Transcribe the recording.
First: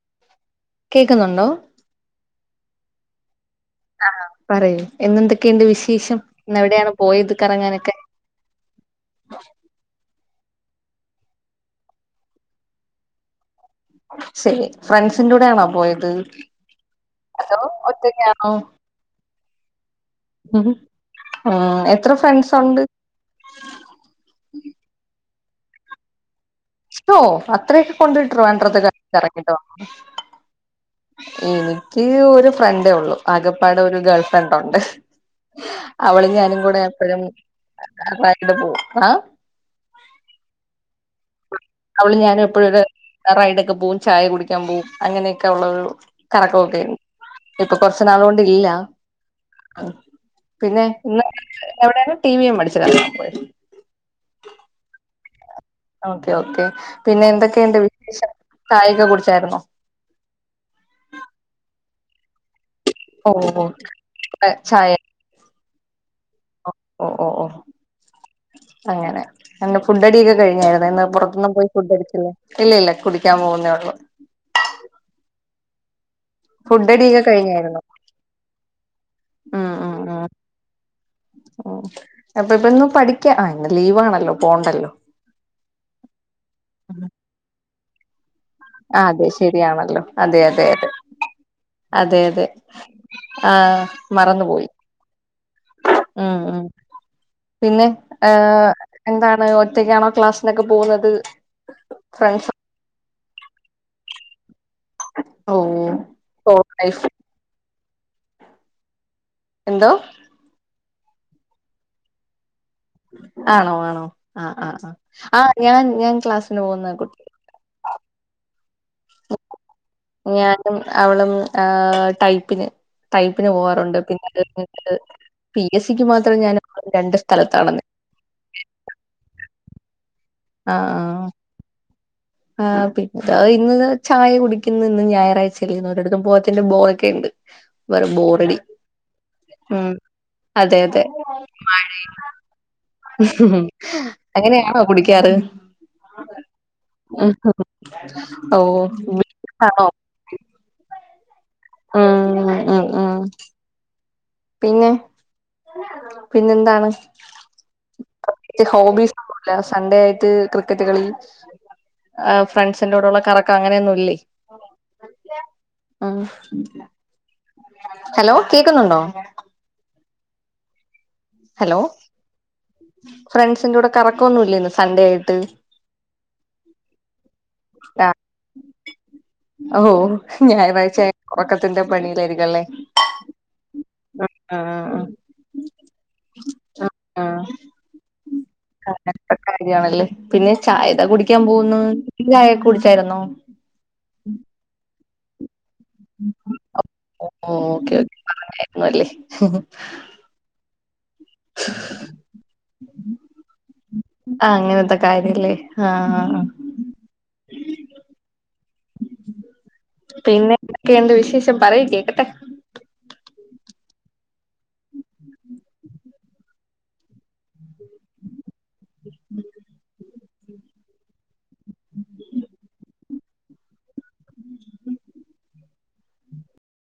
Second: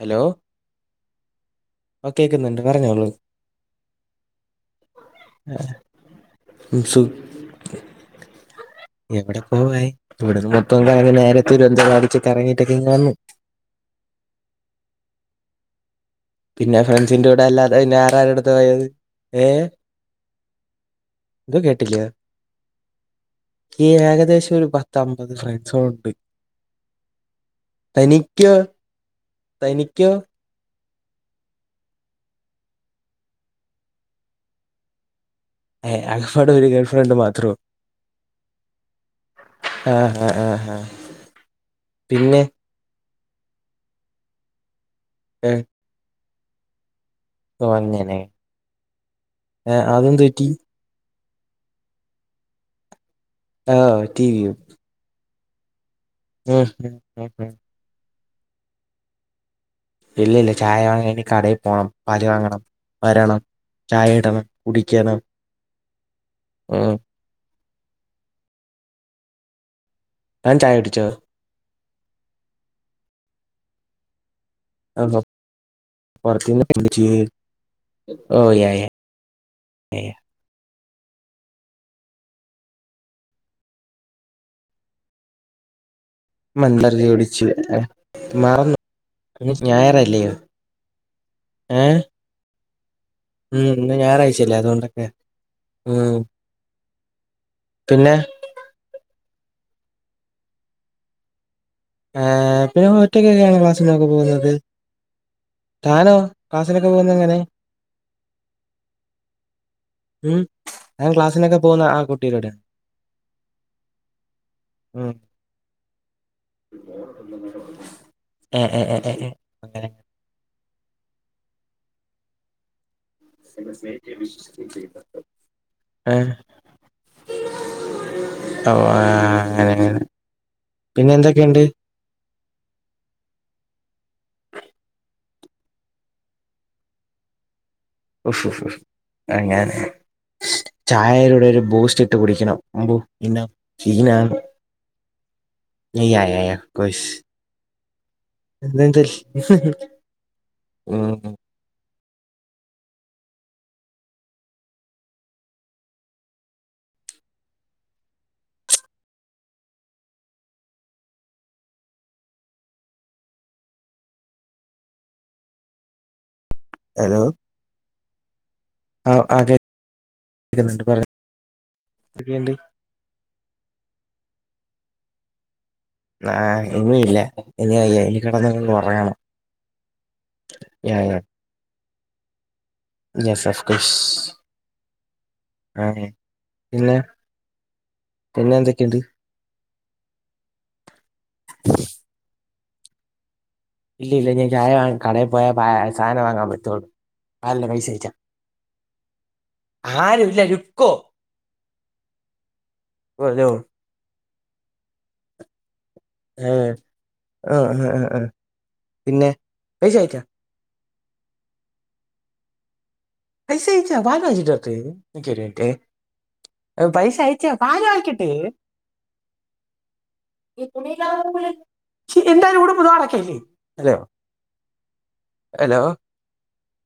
Hello കേക്കുന്നുണ്ടോ ആ കേക്ക്ന്ന്ണ്ട് പറഞ്ഞോളൂ ആഹ പറയൂ ആ, ഇന്ന്ന്തൊക്കെയുണ്ട് വിശേഷം ഇന്ന് ഉം, എവിടെയാണ് സു പോയത് കറങ്ങാനൊക്കെ [inaudible] എവിടെ പോവാൻ ഇവിടന്ന് മൊത്തം കറങ്ങി നേര തിരുവൻന്തപുരത്ത് കറങ്ങിട്ടൊക്കെ ഇങ്ങ്‌ വന്ന് ശെരി ഫ്രണ്ട്സിന്റൂടെയാണോ പോയത് പിന്നെ ഫ്രണ്ട്സിന്റൂടെ അതോ അല്ലാതെ പിന്നെ ഒറ്റക്കാണോ വേറാരട്ത്ത് പോയത് ഏ ഉം കേട്ടില്ല എത്ര ഫ്രണ്ട്സ് ഉണ്ട് ഈ ഏകദേശം ഒരു പത്തമ്പത് ഫ്രൺ സോട്ട് ഓ അത്രയൊക്കെ കൊണ്ട് ഡ്രിവാണ്ട്റത്തൊക്കെ കറങ്ങി ട്ട് വന്നോ തനിക്കോ എനിക്ക് ഒരു ഫ്രണ്ടേ ഒള്ളു ആകെപ്പാടെ ഒരു ഗേൾഫ്രണ്ടാെണ്ട് ഏ അവളും ആകപ്പാടെ ഞാനും ഒരു കൂടെ ഗേൾ ഫ്രണ്ട് എപ്പോഴും മാത്രമോ ബാക്കില് പോകും ആ ആഹ ആഹ അവളും ഞാനും എപ്പഴും ഒരു റൈഡാെക്കെ പോവും ചായ കുടിക്കാൻ പോവും അങ്ങനെയൊക്കെ ഏ ഉള്ളൊരു കറക്കൊക്കേണ് ഓ ഇപ്പൊ അങ്ങനെ കൊറച്ച്നാളൊണ്ട് ഇല്ല ഏ അതും തെറ്റി പിന്നെ ഇന്ന് എവിടെയാണ് ടി വി എം അടിച്ച് കറങ്ങാൻ ആ ടി വിയും ഓക്കെ ഓക്കെ ഉം ഉം പിന്നെ ഉം ഉം എന്തൊക്കെയ്ണ്ട് വിശേഷം ചായൊക്കെ കുടിച്ചായിര്ന്നോ ഇല്ല ഇല്ല ചായ വാങ്ങാൻ ഇനി കടയിൽ പോണം പാല് വാങ്ങണം ഓ വരണം ഓ ചായ ഇടണം ഇവിടെ ചായ കുടിക്കണം ഉം ഓ ഓ ഓ അങ്ങനെ എ ഫുഡടിയൊക്കെ താൻ ചായ കഴിഞ്ഞായിര്ന്നു കുടിച്ചോ ഇന്ന് പുറത്ത്ന്ന് പോയി ഫുഡടിച്ചില്ലെ ഇല്ലില്ല കുടിക്കാൻ പോകുന്നെ ഒള്ളു ആന്നോ പൊറത്തിന്ന് [unintelligible] ടിച്ച് ഫുഡടിയൊക്കെ കഴിഞ്ഞായിരുന്നോ ഓ യായാ യാ ഓ അപ്പൊ ഇപ്പന്ന് പഠിക്കാൻ ഇന്ന് ലീവ് ആണല്ലോ പോണ്ടല്ലോ [inaudible] [unintelligible] മറന്നു അതെ ഇന്ന് ശരിയാണല്ലോ ഞായറല്ലയോ അതെ അതെ അതെ ഏഹ് അതെ അതെ ആ ഉം ഇന്ന് ഞായറാഴ്ച്ചല്ലേ മറന്നുപോയി അതുകൊണ്ടൊക്കെ ഉം ഉം പിന്നെ ഏ എന്താണ് ഒറ്റയ്ക്കാണോ ക്ലാസ്സിനൊക്കെ പോകുന്നത് എ ഫ്രണ്ട്സ് പിന്നെ ഒറ്റക്കൊക്കെയാണ് ക്ലാസ്സിനൊക്കെ പോകുന്നത് ഓ താനോ സോളോ കാസിലൊക്കെ ലൈഫ് പോകുന്നേ എങ്ങനെ എന്തോ ഞാൻ ക്ലാസിനൊക്കെ പോകുന്ന ആ കുട്ടിടെ ആണോ ആണോ ആ ആ ആ ഉം ആ ഞാൻ ഞാൻ ക്ലാസ് ഏഹ് ഏഹ് ഏഹ് ഏഹ് ഏഹ് അങ്ങനെ ഞാനും അവളും ആ ടൈപ്പിന് ടൈപ്പിന് പോവാറുണ്ട് പിന്നെ അതെപ്പോലത്തെ പി എസിക്ക് ഏഹ് മാത്രം ഞാനിപ്പം രണ്ട് സ്ഥലത്താണെന്ന് ഓ ആ അങ്ങനെങ്ങെനെ ആ പിന്നെ എന്തൊക്കെയുണ്ട് ആ പി ഇന്ന് ചായ കുടിക്കുന്ന് ഇന്ന് ഞായറാഴ്ച ഒരിടുത്തും പോവാത്തിന്റെ ബോറക്കെ ഉണ്ട് വേറെ ഉഫ് ബോറടി ഉഫ് ഉഫ് അങ്ങനെ ഉ അതെ അതെ ചായയുടെ ഒരു മഴ ബൂസ്റ്റ് ഇട്ട് കുടിക്കണം അമ്പു പിന്നെ അങ്ങനെയാണോ കുടിക്കാറ് [inaudible] യാ യാ കോഴ്സ് ഉം. ഓ ആണോ [unintelligible] ആ ആ ആ പിന്നെ പിന്നെന്താണ് ഹോബിസ് ഒന്നൂല്ല സൺഡേ ആയിട്ട് ക്രിക്കറ്റ് കളി ആ ഫ്രണ്ട്സിന്റെടുള്ള കറക്കം അങ്ങനെയൊന്നും ഇല്ലേ ഹാ ഹാ ഹലോ ഹലോ കേക്കുന്നുണ്ടോ ന്നുണ്ട് പറ ഹലോ ഫ്രണ്ട്സിന്റെടെ കറക്കൊന്നുല്ലേ സൺഡേ ആയിട്ട് ആ ഇനി ഇല്ല ഇനി വയ്യ ആ ഇനി കിടന്നങ്ങ് ഉറങ്ങണം ഓ യാ ഞായറാഴ്ച യാ ഉറക്കത്തിന്റെ പണിയിലായിരിക്കല്ലേ യെസ് ഓഫ് കോഴ്സ് ആഹ് ആ പിന്നെ പിന്നെ എന്തൊക്കെയുണ്ട് കാര്യണല്ലേ പിന്നെ ചായക്കെ കുടിക്കാൻ പോകുന്നു കുടിച്ചായിരുന്നോ ഇല്ല ഇല്ല ഞാൻ ചായ കടയ പോയാ സാധനം വാങ്ങാൻ പറ്റുള്ളൂ പാലിന്റെ പൈസ ഓക്കെ കയിച്ച ഓക്കെ പറഞ്ഞായിരുന്നു അല്ലേ ആരുല്ല രുക്കോ [unintelligible] ആ അങ്ങനെത്തെ കാര്യല്ലേ ആ ആ ഏ, ആ ആ ആ പിന്നെ പൈസ അയച്ചാ പിന്നെ എന്തൊക്കെയുണ്ട് വിശേഷം പറയും കേക്കട്ടെ പൈസ അയച്ച് താ പാല് മേടിച്ചിട്ട് വരട്ടെ നിക്ക് ഒരു മിനിറ്റെ പൈസ അയച്ച് താ പാല് വാങ്ങികേട്ട് [unintelligible] [inaudible] ഹലോ